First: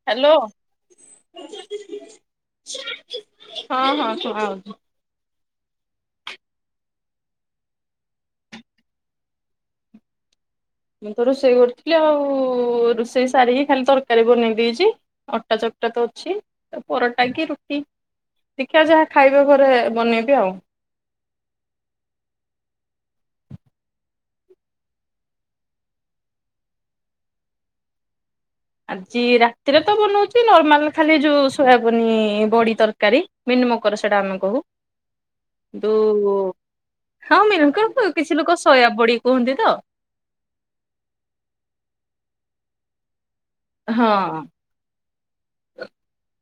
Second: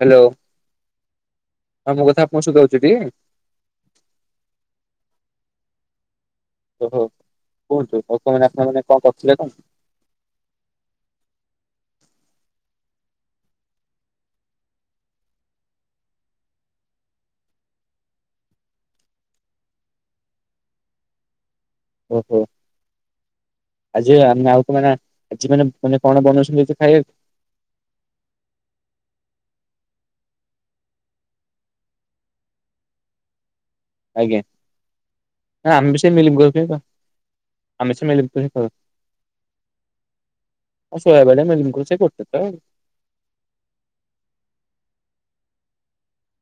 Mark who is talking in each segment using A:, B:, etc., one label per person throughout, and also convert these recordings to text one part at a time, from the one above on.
A: Hello
B: hello
A: ହଁ ମୋ କଥା ଆପଣଙ୍କୁ ଶୁଭାଯାଉଛି ଟି?
B: ହଁ -ହଁ ଶୁଭାଯାଉଚି।
A: ଓହୋ କୁହନ୍ତୁ [unintelligible] ଆପଣ ମାନେ କଣ କରୁଥିଲେ କୁହନ୍ତୁ?
B: ମୁଁ ତ ରୋଷେଇ କରିଥିଲି ଆଉ ରୋଷେଇ ସାରିକି ଖାଲି ତରକାରୀ ବନେଇ ଦେଇଚି। ଅଟା ଚକ୍ଟା ତ ଅଛି ପରଟା କି ରୁଟି ଦେଖିବା ଯାହା ଖାଇବେ ଘରେ ବନେଇବି ଆଉ।
A: ଓହୋ। [unintelligible]
B: ଆଜି ରାତିରେ ତ ବନଉଚି ନର୍ମାଲ୍ ଖାଲି ଯଉ ସୋୟାବିନ୍ ବଡି ତରକାରୀ। ମିଲ୍ ମିକର ସେଇଟା
A: ଆଜ୍ଞା
B: ଆମେ କହୁ।
A: ନା ଆମେ
B: କିନ୍ତୁ
A: ବି ସେ ମିଲ୍ ମିକର ହିଁ ଖାଉ
B: ଆଉ ମିଲ୍ ମିକର
A: ଆମେ ସେ
B: କୁ
A: ମିଲ୍
B: କିଛି
A: ମିକର ହିଁ
B: ଲୋକ
A: ଖାଉ।
B: ସୋୟା ବଡି କୁହନ୍ତି ତ।
A: ଆଉ ସୋୟାବଡି ମିଲମିକର ସେଇ ଗୋଟେ ତ ଆଉ।
B: ହଁ।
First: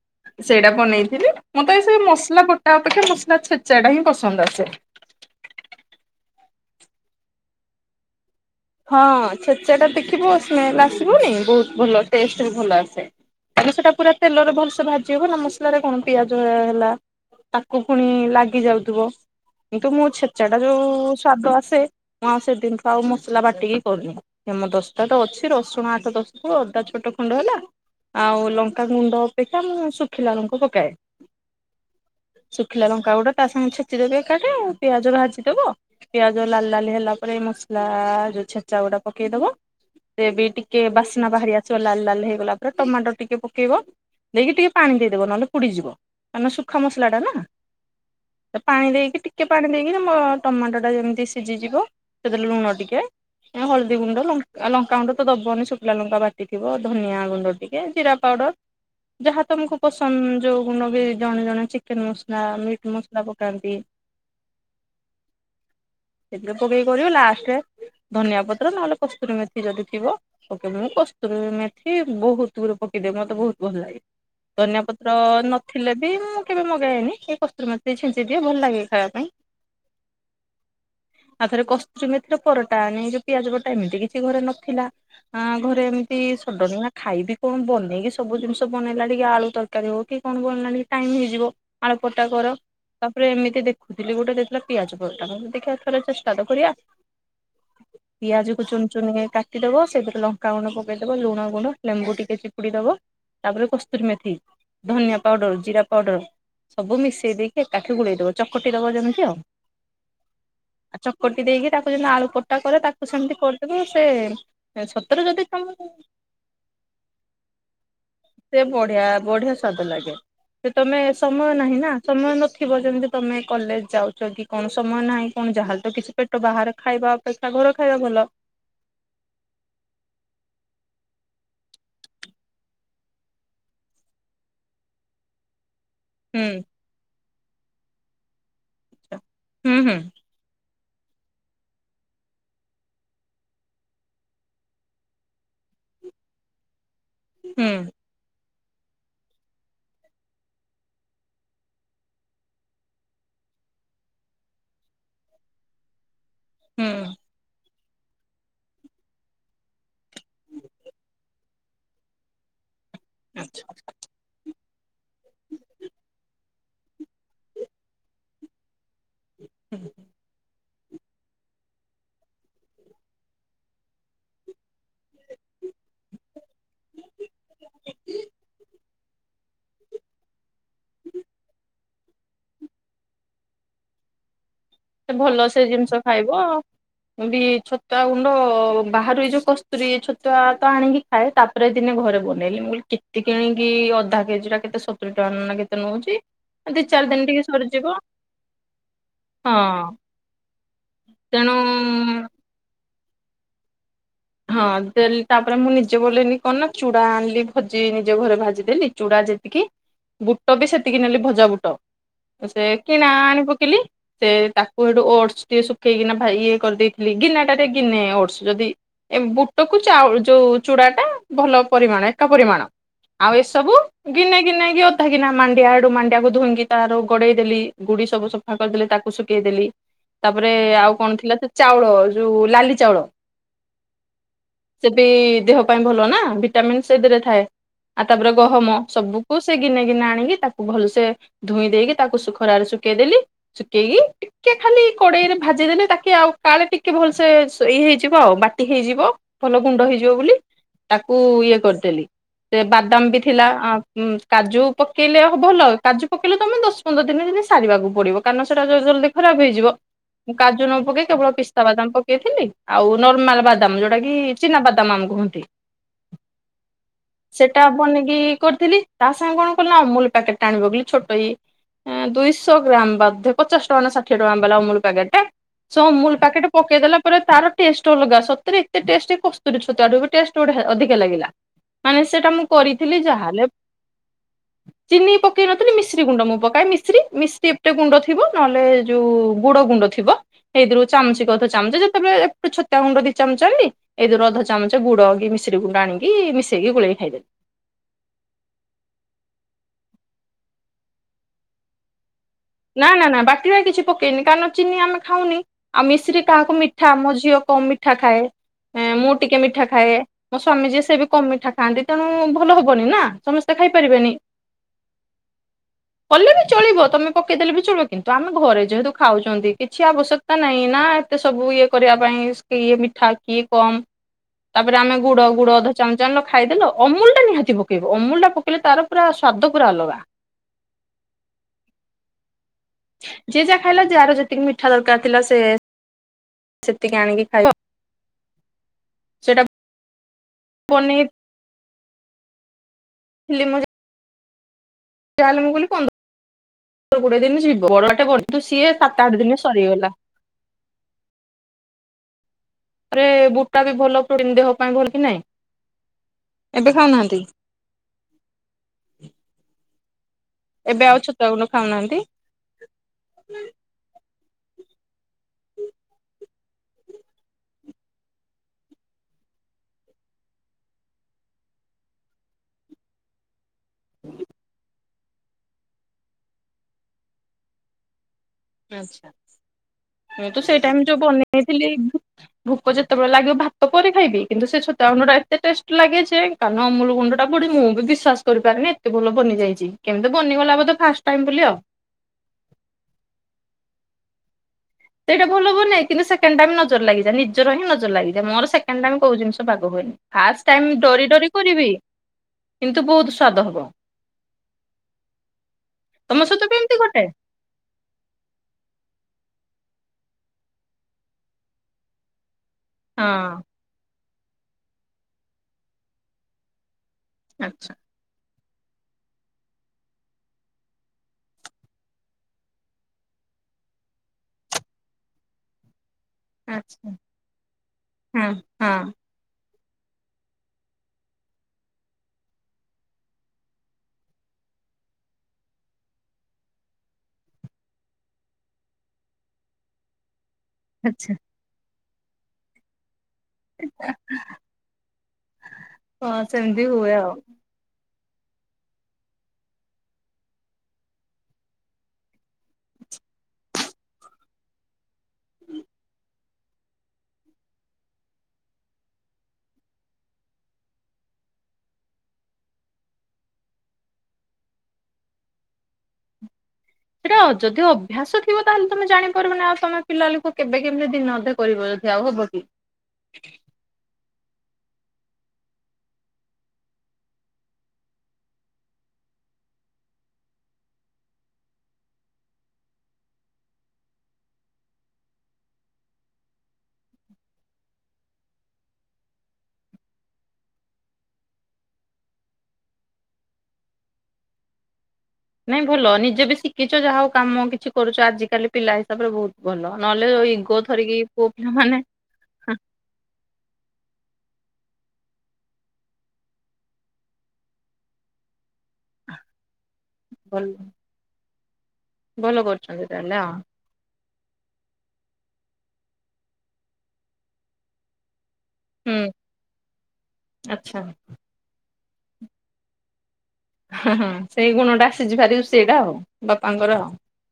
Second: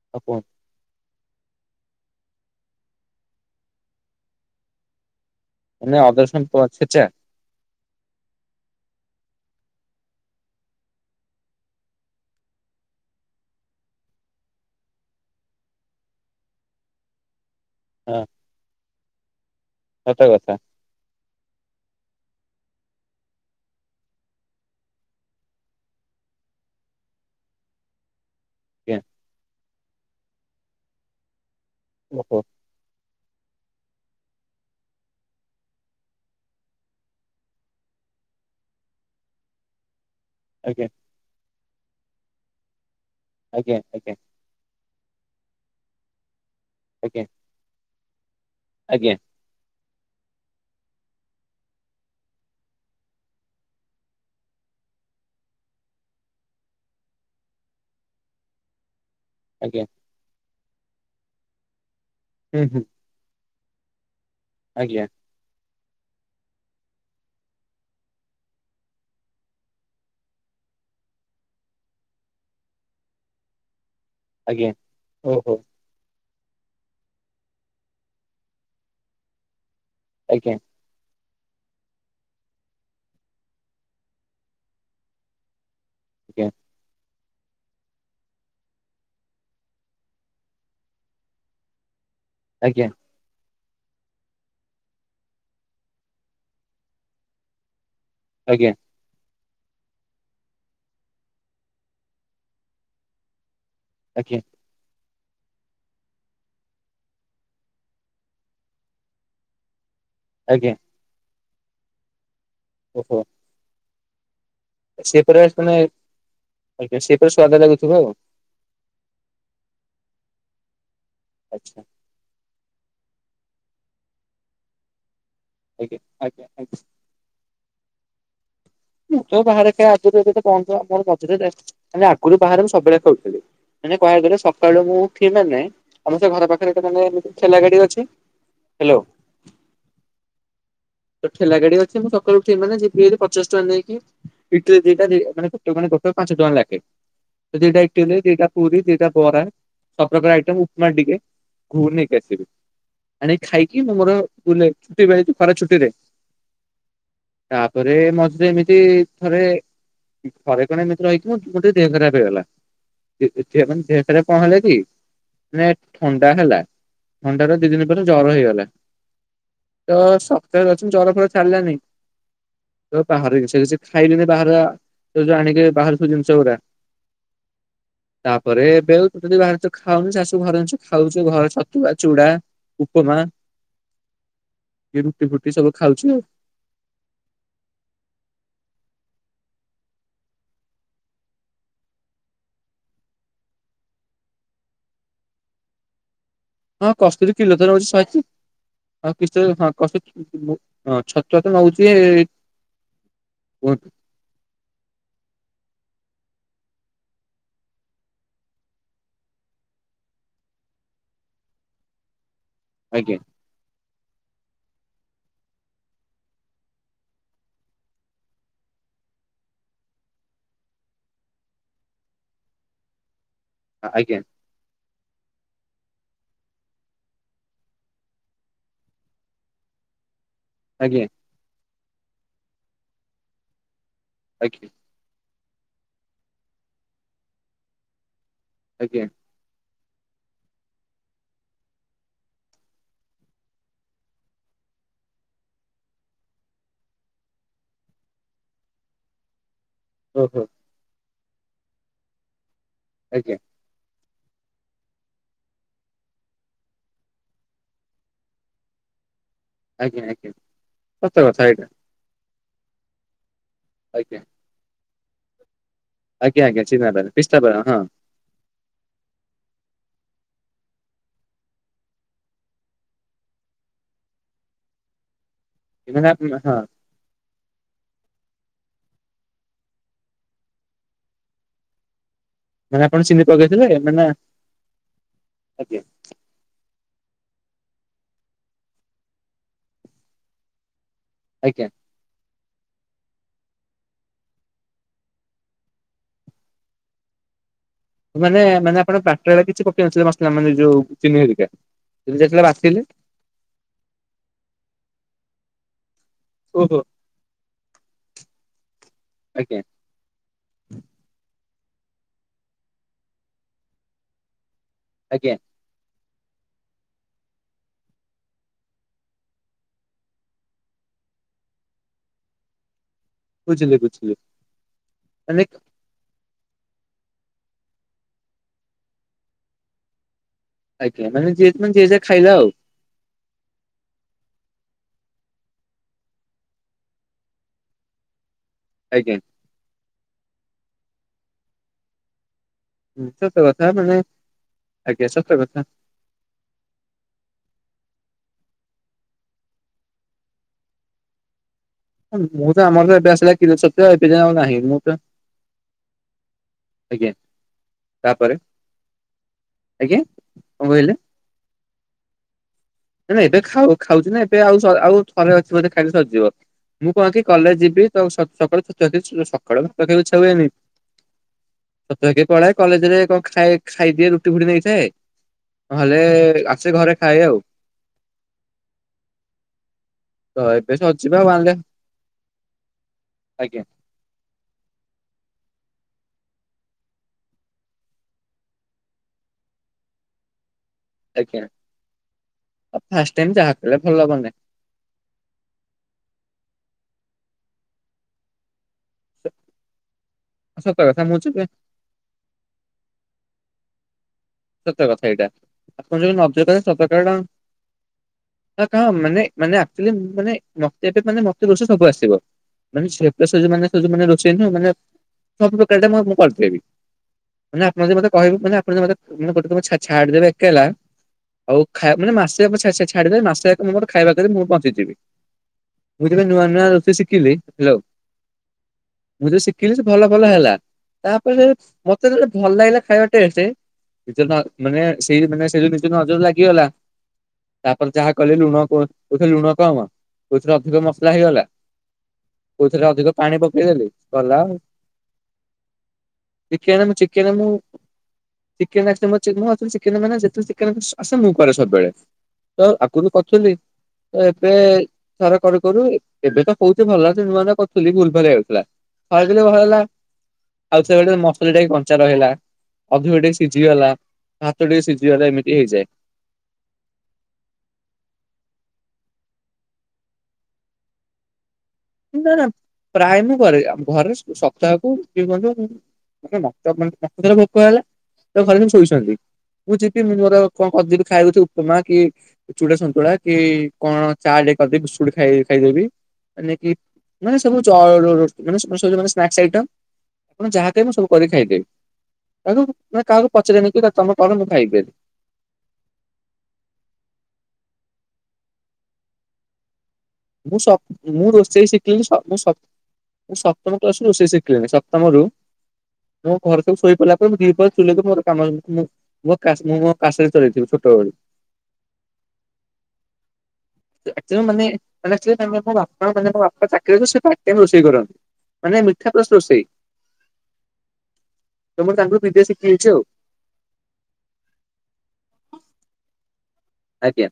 A: [unintelligible]
B: ସେଇଟା ବନେଇଥିଲି ମତେ ସେ ମସଲା ବଟା ଅପେକ୍ଷା ମସଲା ଛେଚା ଟା ହିଁ ପସନ୍ଦ୍ ଆସେ।
A: ମାନେ ଅଦା ରସୁଣ [unintelligible] ଛେଚା?
B: ହଁ ଛେଚା ଟା ଦେଖିବ ସ୍ମେଲ୍ ଆସିବନି ବହୁତ୍ ଭଲ ଟେଷ୍ଟ୍ ବି ଭଲ ଆସେ। ଆଉ ସେଟା ପୁରା ତେଲରେ ଭଲ୍ ସେ ଭାଜି ହବ ନା ମସଲାରେ କଣ ପିଆଜ ହେଲା। ତାକୁ ପୁଣି
A: ହଁ
B: ଲାଗି ଯାଉଥିବ କିନ୍ତୁ ମୋ
A: ସତ
B: ଛେଚା
A: କଥା
B: ଟା ଯଉ ସ୍ଵାଦ ଆସେ ମୁଁ ଆଉ ସେଦିନୁଠୁ ମୁଁ ଆଉ ମସଲା ବାଟିକି କରୁନି ହେମଦସ୍ତା ତ ଅଛି ରସୁଣ ଆଠ ଦଶ୍ କୁ ଅଦା ଛୋଟ ଖଣ୍ଡ ହେଲା ଆଉ
A: ଆଜ୍ଞା
B: ଲଙ୍କାଗୁଣ୍ଡ ଅପେକ୍ଷା ମୁଁ ଶୁଖିଲା ଲଙ୍କା ପକାଏ
A: ଓହୋ
B: ଶୁ ଶୁଖିଲା ଲଙ୍କା ଗୁଡା ତା ସାଙ୍ଗେ ଛେଚିଦେବି ଏକାଠେ ଆଉ ପିଆଜ ଭାଜିଦବ। ପିଆଜ ଲାଲ୍ ଲାଲ୍ ହେଲା ପରେ ମସଲା ଆ-ଯଉ ଛେଚା ଗୁଡା ପକେଇଦବ ସେ ବି ଟିକେ
A: ଆଜ୍ଞା
B: ବାସ୍ନା ବାହାରି ଆସିବ ଲାଲ୍ ଲାଲ୍ ହେଇଗଲା ପୁରା ଟମାଟୋ ଟିକେ
A: ଆଜ୍ଞା
B: ପକେଇବ
A: ଆଜ୍ଞା
B: ଦେଇକି ଟିକେ ପାଣି ଦେଇଦେବ ନହେଲେ ପୁଡ଼ିଯିବ କାହିଁନା ସୁୁଖା ମସଲାଟା
A: ଆଜ୍ଞା
B: ନା। ପାଣି
A: ଆଜ୍ଞା
B: ଦେଇକି ଟି ଟିକେ ପାଣି ଦେଇକି ତମ ଟମାଟୋ ଟା ଯେମିତି ସିଜିଯିବ ସେଥିରେ ଲୁଣ ଟିକିଏ ଏ ହଳଦୀ ଗୁଣ୍ଡ, ଲଙ୍କା-ଲଙ୍କାଗୁଣ୍ଡ ତ ଦବନି ଶୁଖିଲା ଲଙ୍କା ବାଟିଥିବ ଧନିଆ ଗୁଣ୍ଡ ଟିକେ ଜିରା ପାଉଡର୍ ଯାହା ତମକୁ
A: ଆଜ୍ଞା
B: ପସନ୍ଦ୍ ଯଉ ଗୁଣ୍ଡ ବି ଜଣେ ଜଣେ ଚିକେନ୍ ମସଲା,
A: ହୁଁ ହୁଁ
B: ମିଟ୍ ମସଲା ପକାନ୍ତି।
A: ଆଜ୍ଞା।
B: ସେଥିରେ ପକେଇ କରିବ ଲାଷ୍ଟେ ଧନିଆ ପତ୍ର ନହେଲେ କସ୍ତୁରୀ ମେଥି ଯଦି ଥିବ ପକେଇଦେବେ ମୁଁ କସ୍ତୁରୀ ମେଥି ବହୁତ୍ ଗୁରେ ପକେଇଦିଏ ମତେ ବହୁତ୍ ଭଲ ଲାଗେ।
A: ଆଜ୍ଞା।
B: ଧନିଆ ପତ୍ର
A: ଓହୋ
B: ନ ଥିଲେ ବି ମୁଁ କେବେ ମଗାଏନି ସେ କସ୍ତୁରୀ ମେଥି ଛିଞ୍ଚି ଦିଏ ଭଲ ଲାଗେ ଖାଇବା ପାଇଁ।
A: ଆଜ୍ଞା।
B: ଆଉ ଥରେ କସ୍ତୁରୀ ମେଥିର ପରଟା ନାହିଁ ଯଉ ପିଆଜ ପରଟା ଏମିତି କିଛି ଘରେ ନଥିଲା ଆ- ଘରେ ଏମିତି
A: ଆଜ୍ଞା
B: ସଡନ୍ କିନା ଖାଇବେ କଣ ବନେଇକି ସବୁ ଜିନିଷ ବନେଇଲା ଠିକି ଆଳୁ ତରକାରୀ ହଉ କି କଣ ବନେଇଲା ଠିକି ଟାଇମ୍ ହେଇଯିବ ଆଳୁ ପରଟା କର
A: ଆଜ୍ଞା
B: ତାପରେ ଏମିତି ଦେଖୁଥିଲି ଗୋଟେ ଦେଇଥିଲା ପିଆଜ ପରଟା ମୁଁ କହିଲି ଦେଖିଆ ଥରେ ଚେଷ୍ଟା ତ କରିବା। ପିଆଜକୁ
A: ଆଜ୍ଞା
B: ଚୂନ କାଟିଦବ, ସେଇଥିରେ ଲଙ୍କା ଗୁଣ୍ଡ ପକେଇଦବ, ଲୁଣ ଗୁଣ୍ଡ, ଲେମ୍ବୁ ଟିକେ ଚିପୁଡିଦବ ତାପରେ ପ୍ରୋ କଷ୍ଟୁରି ମେଥି, ଧନିଆ ପାଉଡର, ଜିରା ପାଉଡର। ସବୁ ମିଶେଇ ଦେଇକି ଏକାଠି ଗୁଳେଇଦବ, ଚକଟି ଦବ ଯେମିତି ଆଉ
A: ଆଜ୍ଞା।
B: ଆଉ ଚକଟି ଦେଇକି ତାକୁ ଯେମିତି ଆଳୁ ପଟା କଲେ ତାକୁ
A: ଓହୋ।
B: ସେମିତି କରିଦେବ ସେ
A: ସେ
B: ସତରେ
A: ପୁରା
B: ଯଦି ତମ
A: ମାନେ ଆଜ୍ଞା ସେପୁରା ସ୍ଵାଦ ଲାଗୁଥିବ ଆଉ।
B: ସେ ବଢିଆ ବଢିଆ ସ୍ଵାଦ ଲାଗେ, ସେ ତମେ ସମୟ ନାହିଁ
A: ଆଚ୍ଛା
B: ନା? ସମୟ ନଥିବ ଯେମିତି ତମେ କଲେଜ ଯାଉଛ କି କଣ ସମୟ ନାହିଁ, କଣ ଯାହା ହେଲେ ତ
A: ଆଜ୍ଞା
B: କିଛି ପେଟ
A: ଆଜ୍ଞା
B: ବାହାରେ?
A: ଆଜ୍ଞା
B: ଖାଇବା ଅପେକ୍ଷା ଘର ଖାଇବା ଭଲ।
A: ମୁ ତ ବାହାରେ ଖାଏ କରେ ଆ ଆଗରୁ ବାହାରେ ମୁ ସବୁବେଳେ ଖାଉଥିଲି। ମାନେ କୁହିବାକୁ ଗଲେ ସକାଳୁ ମୁଁ ଉଠିବି ମାନେ ଆମର ସେ ଘର
B: ହୁଁ।
A: ପାଖରେ ମାନେ ଠେଲା ଗାଡି ଅଛି ହାଲୋ।
B: ହୁଁ ହୁଁ।
A: ତ ଠେଲା ଗାଡି ଅଛି ମୁଁ ସକାଳୁ ଉଠେଇ ମାନେ ଯି ପଚାଶ ଚଲେଇକି ଇଟିଲି ଦିଟା ଦ କଣ ଗୋ ଗୋଟେ ପାଞ୍ଚ ଟଙ୍କା ଲାଖେ। ଯେ ଦିଟା
B: ହୁଁ
A: ଇଟିଲି ଦେ ଦିଟା ପୁରୀ ଦିଟା ବରା ସବପ୍ରକାର ଆଇଟମ ଉପମା ଟିକେ ଘୁଗୁନି ନେଇକି ଆସେ। ଆଣି ଖାଇକିଁ ମୋର ବୁଲେ ଛୁଟି ବା ଖରା ଛୁଟି ରେ।
B: ହୁଁ।
A: ତାପରେ ମ ଯେ ଏମିତି ଥରେ ଥରେ କଣ ଏମିତି ରହିକି ମୋ ଗୋଟେ ଦେହ ଖରାପ ହେଇଗଲା।
B: ହୁଁ।
A: ମାନେ ଦେହରେ ପହଲେ କି ମାନେ ଥଣ୍ଡା ହେଲା। ଥଣ୍ଡାରୁ ଦି ଦିନ ପର୍ଯ୍ୟନ୍ତ ଜର ହେଇଗଲା ତ ସପ୍ତାହରେ ଅଛନ୍ତି ଜର ଫର ଛାଡିଲାନାଇଁ। ତ ବାହାର ସେ କିଛି ଖାଇଲିନି ବାହ ତ ଯୋଉ ଆଣିକି ବାହାର ସବୁ ଜିନିଷ ଗୁଡା। [inaudible] ତାପରେ ଏବେ ଆଉ ତୁ ଯଦି ବାହାରିଛ ଖାଉନି ଶାଶୁ ଘର ଜିଷ ଖାଉଛୁ ଘର ଛତୁ ବା ଚୁଡା ଉପମା
B: ସେ
A: ରୁଟି
B: ଭଲ
A: ଫୁଟି
B: ସେ
A: ସବୁ
B: ଜିନିଷ
A: ଖାଉଛ ଆଉ?
B: ଖାଇବ ବି ଛତୁଆ ଗୁଣ୍ଡ ବାହାରୁ ଏ ଯୋଉ କସ୍ତୁରୀ ଛତୁଆ ତ ଆଣିକି ଖାଏ ତା ତାପରେ ଦିନେ ଘରେ ବନେଇଲି ମୁଁ କହିଲି କେତେ କିଣିକି ଅଧା କେଜି ଟ କେତେ ସତୁୁରୀ ଟଙ୍କା କେତେ ନଉଛି? ଦି
A: ହଁ
B: ଚାରି ଦିନ
A: କସ୍ତୁରୀ
B: ଟିକେ
A: କିଲୋ ତର ରହୁଛି
B: ସରିଯିବ
A: ଶହେଚା ଆଉ କି
B: ହଁ
A: ହଁ ଛତୁଆ ତ
B: ତେଣୁ
A: ନଉଛି। ଉତ
B: ହଁ ଦେଲି ତାପରେ ମୁଁ ନିଜେ ବୋଲେନି କଣ ନା ଚୁଡା ଆଣିଲି ଭଜି ନିଜେ ଘରେ ଭାଜିଦେଲି ଚୁଡ଼ା ଯେ ସେତିକି ବୁଟ ବି ସେତିକି ନେଲି ଭଜା ବୁଟ ସେ କିଣା
A: ଆଜ୍ଞା
B: ଆଣି ପକେଇିଲି। ସେ ତାକୁ ସେଠୁ ଓଟସ ଟିକେ ଶୁଖେଇକିନାଇ ଇଏ କରିଦେଇଥିଲି ଗିନା ଟା ରେ ଗିନେ ଓଟସ ଯଦି ଏ ବୁଟକୁ ଚାଉଳ ଯୋଉ ଚୁଡାଟା ଭଲ ପରିମାଣ ଏକା ପରିମାଣ ଆଉ ଏସବୁ
A: ଆଜ୍ଞା
B: ଗିନେଇ ଗିନାକି ଅଧପ ଗିନା ନା କିି ଅଥା କିିନା ମାଣ୍ଡିଆ ଆଡୁ ମାଡିଆକୁ ଧୋଇଇକି ତାର ଗଡେଇ ଦେଲି ଗୁଡି ସବୁ ସବୁ ସଫା କରିଦେଲେ ତାକୁ ଶୁଖେଇଦେଲି ତାପରେ ଆଉ
A: ଆଜ୍ଞା
B: କଣ ଥିଲା ସେ ଚାଉଳ ଯୋଉ ନାଲି ଚାଉଳ
A: ଆଜ୍ଞା।
B: ସେ ବି ଦେହ ପାଇଁ ଭଲ ନା ଭିଟାମିନ ସେଇଥିରେ ଥାଏ ଆଉ ତାପରେ ଗହମ
A: ଆଜ୍ଞା
B: ସବୁ କ ସେ ଗିନେ ଗିିନେ ଆଣିକି ତାକୁ ଭଲସେ ଧୋଇଁ ଦେଇକି ତାକୁ ଶୁ ଖରାରେ ଶୁଖେଇଦେଲି। ଶୁଖେଇକି ଟିକେ ଖାଲି କଡେଇରେ ଭାଜିଦେଲେ ତାକେ ଆଉ କାଳେ ଟିକେ ଭଲସେ ଇ ହେଇଯିବ। ବାଟି ହେଇଯିବ ଭଲ ଗୁଣ୍ଡ ହେଇଯିବ ବୋଲି
A: ଓହୋ
B: ତାକୁ ଇ କରିଦେଲିବା ଦମ୍ ବି
A: ଆଜ୍ଞା
B: ଥିଲା ଆ ହୁଁ କାଜୁ ପକେଇଲେ ହ ଭଲ କାଜୁ ପକେଇଲେ ତମେ ଦଶ ପନ୍ଦର ଦିନେ ଯିନ୍ତି ସାରିବାକୁ ପଡିବ। କାରଣ ସେଟା ତ ଜଲଦି ଖରାପ ହେଇ ଯିବ
A: ଆଜ୍ଞା ଆଜ୍ଞା
B: ମୁଁ କାଜୁ ନ ପକେଇ
A: ସତ
B: କେବଳ
A: କଥା
B: ପିସ୍ତା
A: ଏଇଟା
B: ବାଦାମ ପକେଇଥିଲି ଆଉ ନର୍ମାଲ ବାଦାମ ଯୋଉଟା କି
A: ଆଜ୍ଞା
B: ଚିନାବାଦାମ ଆମେ କୁହନ୍ତି
A: ଆଜ୍ଞା ଆଜ୍ଞା ଚିନା ବାଦାମ ପିସ୍ତା ବାଦାମ
B: ସେଟା
A: ହଁ
B: ବନେଇକି କରିଥିଲି ତା ସାଙ୍ଗେ କଣ କଲିନା ଅମୁଲ ପାକେଟ ଟେ ଆଣିକି ପକେଇଲି ଛୋଟ ଇଏ ଏଁ ଦୁଇଶହ ଗ୍ରାମ ବାଧେ ପଚାଶ ଟଙ୍କା ନା ଷାଠିଏ ଟଙ୍କା ବାଲା ଅମୁଲ ପ୍ୟାକେଟଟେ। ସେ
A: ମାନେ
B: ଅମୁଲ
A: ଆପ
B: ପାକେଟେ
A: ହଁ
B: ପକେଇଦେଲା ପରେ ତାର ଟେଷ୍ଟ ଅଲଗା ସତରେ ଏତେ ଟେଷ୍ଟ କସ୍ତୁରୀ ଛତୁଆ ଠୁ ବି ଟେଷ୍ଟ ବଢିଆ ଅଧିକା ଲାଗିଲା ମାନେ ସେଇଟା ମୁଁ
A: ମାନେ
B: କରିଥିଲି
A: ଆପଣ ଚିନି
B: ଯାହାଲେ
A: ପକେଇଥିଲେ ମାନେ
B: ଚିନି ପକେଇ ନଥିଲି
A: ଆଜ୍ଞା
B: ମିଶ୍ ମିଶ୍ରୀ ଗୁଣ୍ଡ ମୁଁ ପକାଏ ମିଶ୍ରୀ ମିଶ୍ରୀ ଏପଟେ ଗୁଣ୍ଡ ଥିବ ନହେଲେ ଯୋଉ ଗୁଡ ଗୁଣ୍ଡ ଥିବ ହେଇଥିରୁ ଚାମଚେ କି ଅଧ
A: ଆଜ୍ଞା
B: ଚାମଚେ ଯେତେବେଳେ ଛତୁଆ ଗୁଣ୍ଡ ଦି ଚାମଚ ଆଇଁଲି ଏଇଥିରୁ ଅଧ ଚାମଚ ଗୁଡ କି ମିଶ୍ରୀ ଗୁଣ୍ଡ ଆଣିକି ମିସେଇକି ଗୁଳେଇକି ଖାଇଦେଲି।
A: ମାନେ ମାନେ ଆପଣ ବାଟିଲାବେଳେ କିଛି ପକେଇ ମସଲା ମାନେ ଯୋଉ ଚିନିହେରିକା କିନ୍ତୁ ଯେତେଳେ ବା
B: ନା ନା ନା ବାଟିବା କିଛି ପକେଇନି କାରଣ ଚିନି ଆମେ ଖାଉନି ଆଉ ମିଶିରି କାହାକୁ
A: ଓହୋ
B: ମିଠା ମୋ ଝିଅ କମ ମିଠା ଖାଏ ମୁଁ ଟିକେ
A: ଆଜ୍ଞା
B: ମିଠା ଖାଏ। ମୋ ସ୍ଵାମୀ ଯିଏ ସେ ବି କମମିଠା ଖାଆନ୍ତି ତେଣୁ ଭଲ ହବନି ନା ସମସ୍ତେ ଖାଇପାରିବେନି।
A: ଆଜ୍ଞା।
B: କଲେ ବି ଚଳିବ ତମେ ପକେଇଦେଲେ ବି ଚଳିବ କିନ୍ତୁ ଆମେ ଘରେ ଯେହେତୁ ଖାଉଛନ୍ତି କିଛି ଆବଶ୍ୟକତା ନାହିଁ ନା ଏତେ ସବୁ ଇଏ କରିବା ପାଇଁ କିଏ ମିଠା କିଏ
A: ବୁଝିଲି
B: କମ
A: ବୁଝିଲି
B: ତାପରେ ଆମେ ଗୁଡ
A: ମାନେ
B: ଗୁଡ ଧ ଚାମଚେ ଆଣିଲ ଖାଇଦେଲ ଅମୁଲ ଟା ନିହାତି ପକେଇବ ଅମୁଲ ଟା ପକେଇଲେ ତାର ପୁରା ସ୍ଵାଦ ପୁରା ଅଲଗା।
A: ଆଜ୍ଞା ମାନେ ଯି ମାନେ ଜିଏ ଯାହା ଖାଇଲା ଆଉ।
B: ଯିଏ ଯାହା ଖାଇଲା ଯାହାର ଯେତିକି ମିଠା ଦରକାର ଥିଲା ସେ ସେତିକି ଆଣିକି ଖାଇବ।
A: ଆଜ୍ଞା।
B: ପନିର୍
A: ହୁଁ ସତ କଥା ମାନେ ଆଜ୍ଞା ସତ
B: ଜାହେଲେ ମୁଁ
A: କଥା
B: କହିଲି ପନ୍ଦର କୋଡିଏ ଦିନ ଯିବ ବଡଆଟେ କିନ୍ତୁ ସିଏ ସାତ ଆଠ ଦିନେ ସରିଗଲା।
A: ମୁଁ ତ ଆମର ତ
B: ତାରେ
A: ଏବେ ଆସିଲା କିଲୋ
B: ବୁଟା ବି
A: ଛତୁଆ
B: ଭଲ
A: ଏବେ ଯାଏଁ ଆଉ
B: ପ୍ରୋଟି ଦେହ
A: ନାହିଁ ମୁଁ
B: ପାଇଁ
A: ତ
B: ଭଲ କି ନାଇଁ? ଏବେ
A: ଆଜ୍ଞା
B: ଖାଉନାହାନ୍ତି?
A: ତାପରେ? ଆଜ୍ଞା କଣ କହିଲେ?
B: ଏବେ ଆଉ ଛତୁଆ ଗୁଣ୍ଡ ଖାଉନାହାଁନ୍ତି?
A: ନା ନା ଏବେ ଖାଉ ଖାଉଛି ନା ଏବେ ଆଉ ଆଉ ଥରେ ଅଛିବୋଧେ ଖାଇଲେ ସରିଜିବ। ମୁଁ କଣକି କଲେଜ ଯିବି ତ ସକାଳୁ ଛତୁଆ ଟିକେ ସକାଳୁ ଭାତ ଖାଇବାକୁ ଇଛା ହୁଏନି। ଛତୁଆ ଖାଇକି ପଳାଏ କଲେଜ ରେ କଣ ଖାଏ ଖାଇଦିଏ ରୁଟି ଫୁଟି ନେଇଥାଏ ନହେଲେ ଆସେ ଘରେ ଖାଏ ଆଉ।
B: ଆଚ୍ଛା। ମୁଁ ତ ସେଇ
A: ଏବେ
B: ଟାଇମ ଯୋଉ
A: ସରିଯିବ ଆଉ ଆଣିଲେ
B: ବନେଇଥିଲି ଭୁକ ଯେତେବେଳେ ଲାଗିବ
A: ଆଜ୍ଞା
B: ଭାତ ପରେ ଖାଇଦିଏ କିନ୍ତୁ ସେ ଛତୁଆ ଗୁଣ୍ଡ ଟା ଏତେ ଟେଷ୍ଟ ଲାଗେ ଯେ କାରଣ ଅମୁଲୁ ଗୁଣ୍ଡଟା ପଡି ମୁଁ ବି ବିଶ୍ୱାସ କରିପାରେନି ଏତ ଭଲ ବନିଯାଇଛି କେମିତି ବନିଗଲା ବଧେ ଫାଷ୍ଟ ଟାଇମ
A: ଆଜ୍ଞା
B: ବୋଲି ଆଉ।
A: ଆ ଫାଷ୍ଟ ଟାଇମ ଯାହା କଲେ ଭଲ ବନେ।
B: ସେଇଟା ଭ ବନାଏ କିନ୍ତୁ ସେକେଣ୍ଡ ଟାଇମ ନଜର ଲାଗିଯାଏ ନିଜର ହଁ ନଜର ଲାଗିଯାଏ ମୋର ସେକଣ୍ଡ ଟାଇମ କଉ ଜିନିଷ ବାଗ ହୁଏନି। ଫାଷ୍ଟ ଟାଇମ
A: ସତ କଥା
B: ଡରି
A: ମୁଁ
B: ଡରି
A: ଯେବେ
B: କରିବି କିନ୍ତୁ ବହୁତ ସ୍ଵାଦ ହବ।
A: ସତ୍ୟ କଥା ଏଇଟା ଆପଣ ଯ
B: ତମ ସହିତ
A: ନବଜ
B: ବି
A: କେ
B: ଏମିତି
A: ସତ
B: ଘଟେ?
A: କଟା ଏଗୁରା କ ମାନେ ମାନେ ଆଚୁଆଲି ମାନେ ମତେ ଏବେ ମାନେ ମତେ ରୋଷଇ ସବୁ ଆସିବ। ମାନେ ଝିଅ ପିଲା ସେ
B: ହଁ
A: ଯୋଉ ମାନେ ସେ ଯୋଉ ମାନେ ରୋଷେଇ ନୁହଁ ମାନେ ସବୁ ପ୍ରକାର ଟା ମୁଁ କରିଦେବି। ମାନେ
B: ଆଚ୍ଛା
A: ଆପଣ ଯଦି ମତେ କିବେ ମାନେ ଆପଣ ମେ ମାନେ ଗୋଟେେ ଛା ଛାଡି ଡିଦବେ ଏକେଲା ଆଉ ମାନେ ମାସେ ଛାଡିଦେଲେ ମାସେ ଜାଙ୍କ ମୁଁ ଖାଇବା କରିକି ମୁଁ ବଞ୍ଚିଯିବି। ଯୋଇତି ପାଇଁ ନୁଆ ନୁଆ
B: ଆଚ୍ଛା
A: ରୋଷେଇ ସିଖିିଲି ହାଲୋ
B: ହଁ ହଁ
A: ମୁଁ ଯେ ଶିଖିଲି ସେ ଭଲ ଭଲ ହେଲା ତାପରେ ମତେ ଭଲ ଲାଗିଲା ଖାଇବା ଟେଷ୍ଟ ନିଜ ମାନେ ସେଇ ମାନେ ସେ ଯ ନିଜ ନଜର ଲାଗିଗଲା ତାପରେ ଯାହା କଲେ ଲୁଣ କୋଉଥିରେ ଲୁଣ କମ କୋଉଥିରେ ଅଧିକ ମସଲା
B: ଆଚ୍ଛା
A: ହେଇଗଲା କୋଉଥିରେ ଅଧିକ ପାଣି ପକେଇଦେଲି ଗଲା ଆଉ
B: ହଁ ସେମିତି
A: ଚିକେନ୍
B: ହୁଏ
A: ମୁଁ
B: ଆଉ।
A: ଚିକେନ୍ ମୁଁ ଚିକେନ୍ ଆସିଲେ ମୁଁ ଚିକେନ ମାନେ ମୁଁ ଯେତେ ଚିକେନ ମୁଁ କରେ ସବୁବେଳେ। ତ ଆଗରୁ କରିିଥିଲି ତ ଏବେ ଘରେ କରୁ କରୁ ଏବେ ତ କୋହୁଚି ଭଲ ଅଛି ନୂଆ ନୂଆ କରୁଥିଲି ଭୁଲ ଭାଲେ ହୋଉଥିଲା ଖଲେ ଭଲ ହେଲା। ଆଉ ସେବେଳେ ମସଲା ଟିକେ କଞ୍ଚା ରହିଗଲା ଅଧିକ ଟିକେ ସିଝିଗଲା ଭାତ ଟିକେ ସିଝିଗଲେ ଏମିତି ହେଇଯାଏ।
B: ସେଇଟା ଯଦି ଅଭ୍ୟାସ ଥିବ ତାହେଲେ ତମେ ଜାଣିପାରିବନା ଆଉ ତମେ ପିଲା ଲୋକ କେବେ କେମିତି ଦିନେଅଧେ ଦେଖ କରିବ ଯଦି ଆଉ ହବ
A: ନା
B: କି।
A: ନା ପ୍ରାୟ ମୁଁ କରେ ଘରେ ସପ୍ତାହକୁ ଯ ମା ତା ମନେ ଭୋକ ହେଲା ତ ଘରେ ନେଇକି ଶୋଇ ସୁଆଦେବି। ମୁଁ ଯିବି ମୁ ମୋର କଣ କରିବି ଦେବି ଖାଇବାକୁଥିବ ଉପମା କି ଚୁଡା ସନ୍ତୁଳା କି କଣ ଚା ଟିକେ କରିଦେବି ବିଷ୍ଟୁ ଖାଇ ଖାଇଦେବି। ମାନେ ମାନେ ସବୁ ଚ ମାନେ ସ୍ନେକେସ ଆଇଟମ। ଆପଣ ଯାହା ଦେବେ ମୁଁ ସବୁ କରିକି ଖାଇଦେବି ତାକୁ ମାନେ କାହାକୁ ପଚାରନି କି ତମେ କର ମୁଁ ଖାଇବି ବୋଲି।
B: ନାଇଁ ଭଲ ନିଜେ ବି ଶିଖିଚ ଯାହା ହୋଉ କାମ କିଛି କରୁଚ ଆଜିକାଲି ପିଲା ହିସାବରେ ବୋହୁତ ଭଲ ନହେଲେ ଇଗୋ
A: ମୁଁ
B: ଧରିକି
A: ସବୁ
B: ପୁଅ
A: ମୁଁ ରୋଷେଇ
B: ପିଲାମାନେ
A: ଶିଖିଲି ମୁଁ ସବୁ ସବୁ ମୁ ସପ୍ତମ କ୍ଲାସରୁ ରୋଷେଇ ଶିଖିଲିଣିି ସପ୍ତମରୁ ମୋ ଘରେ ସବୁ ଶୋଇପଡ଼ିଲା ପରେ ମୁଁ ଦିପହରେ ଚୁଲିରେ ମୋର କାମ ମୁଁ ମୋା ମୁଁ ମୋ କାଶ କାଶଦି
B: ଭଲ
A: ଚଳେଇଥିବି ଛୋଟବେଳୁ।
B: ଭଲ କରୁଚନ୍ତି ତାହେଲେ ଆଉ।
A: ଅକୁଚୁଆଲି ମାନେ ମାନେ ମୋ ବାପା ମାନେ ବାପା ଚାକିରେ ଅ ସେ ଫାଷ୍ଟେ ଟାଇମ ରୋଷେଇ କରନ୍ତି। ମାନେ
B: ହୁଁ
A: ମିଠା ପ୍ଲସ ରୋଷେଇ
B: ଆଚ୍ଛା ହଁ
A: ତମର ତାଙ୍କୁର ବିଦେ ଶିଖିଇଚି ଆଉ।
B: ହଁ ସେଇ ଗୁଣ ଟା ଆସିଚି ଭାରି ରୁସେଇଟା ଆଉ ବାପାଙ୍କର ଆଉ।
A: ଆଜ୍ଞା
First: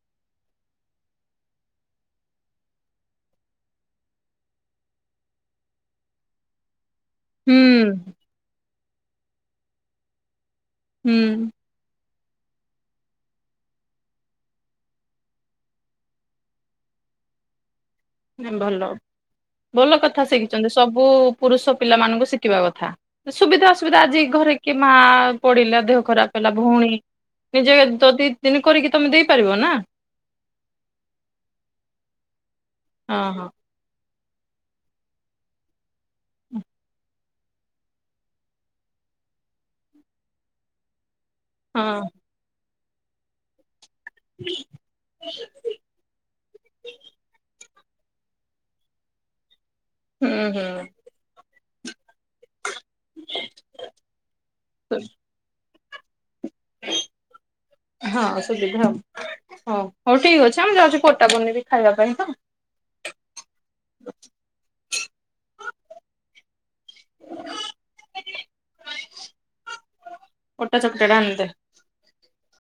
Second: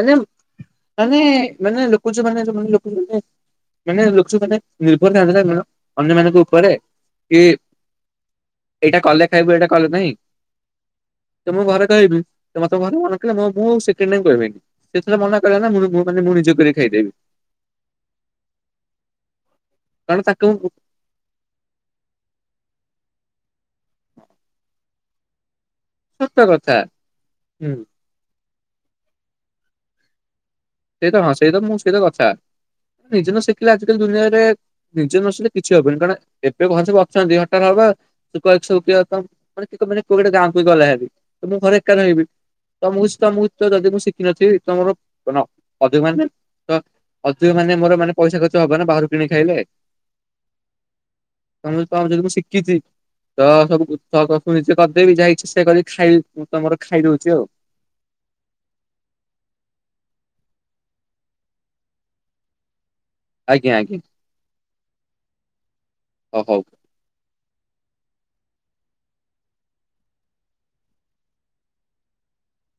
A: ମାନେ ମାନେ ମାନେ ଲେଖୁଛୁ ମାନେ [unintelligible] ମାନେ ଲୋକ ସ ମାନେ ନିର୍ଭର ଥାନ୍ତିନା କଣ ଅନ୍ୟ ମାନଙ୍କ ଉପରେ।
B: ହୁଁ।
A: ଏଟା କଲେ ଖାଇବୁ ଏଟା କଲେ ନାଇଁ।
B: ହୁଁ।
A: ତ ମୁଁ ଘରେ କହିବି। ତ ଘରେ ମୁଁ [unintelligible] ସେକେଣ୍ଡ ଟାଇମ୍ କଇବିନି। ସେଥିର ମନା କରେ ନା ମୁଁ ବି କୁଅ ପାଣିରେ ମୁଁ ନିଜେ କରି ଖାଇଦେବି।
B: ନାଇ ଭଲ ଭଲ
A: କାରଣ
B: କଥା
A: ତାକୁ
B: ଶିଖିଚନ୍ତି ସବୁ ପୁରୁଷ ପିଲାମାନଙ୍କୁ ଶିଖିବା କଥା। ସୁବିଧା ଅସୁବିଧା ଆଜି ଘରେ କିଏ ମା ପଡିଲା ଦେହ
A: ସତ
B: ଖରାପ ହେଲା
A: କଥା
B: ଭଉଣୀ
A: ହୁଁ
B: ନିଜେ ତ ଦି ଦିନି କରିକି ତମେ ଦେଇପାରିବ ନା।
A: ସେଇତ ହଁ ସେଇ ତ ମୁଁ ସେଇତ କଥା
B: ହଁ
A: ନିଜେ ତ
B: ହଁ
A: ଶିଖିଲେ ଆଜିକାଲି ଦୁନିଆରେ ନିଜେ ନସିଲେ କିଛି ହବନି କାରଣ ଏତେ ଘ ସବୁ ଅଛନ୍ତି ହଠାତ୍ ହବ। [unintelligible] ମାନେ କୋଉମାନେ ଗାଁକୁ ବି ଗଲେ ହାରି। ତ ମୁଁ ଘରେ ଏକା
B: ହଁ
A: ରହିବି ତ ମୁ ତ ମୁ ଯଦି ମୁଁ ଶିକିନଥିବି ତମର ଅଧିକ ମାନେ ତ ଅଧିକ ମାନେ ମୋର ମାନେ ପଇସା ଖର୍ଚ୍ଚ ହବ ନା ବାହାରୁ କିଣି ଖାଇଲେ।
B: ହୁଁ ହୁଁ।
A: [unintelligible] ତ ଯଦି ମୁଁ ଶିଖିଛି ତ ସବୁ ନିଜେ କରିଦେଇବି ଯାଇ ରୋଷେଇ କରି ଖାଇ ତମର ଖାଇଦଉଛି ଆଉ।
B: ହଁ ସୁବିଧା ହଉ, ହଉ, ହଉ ଠିକ ଅଛି ଆ ମୁଁ ଯାଉଚି ପଟା ବନେଇବି ଖାଇବା ପାଇଁ ତ।
A: ଆଜ୍ଞା ଆଜ୍ଞା, ହଉ।
B: ଅଟା ଚକଟା ଟା ଆଣିଦେ।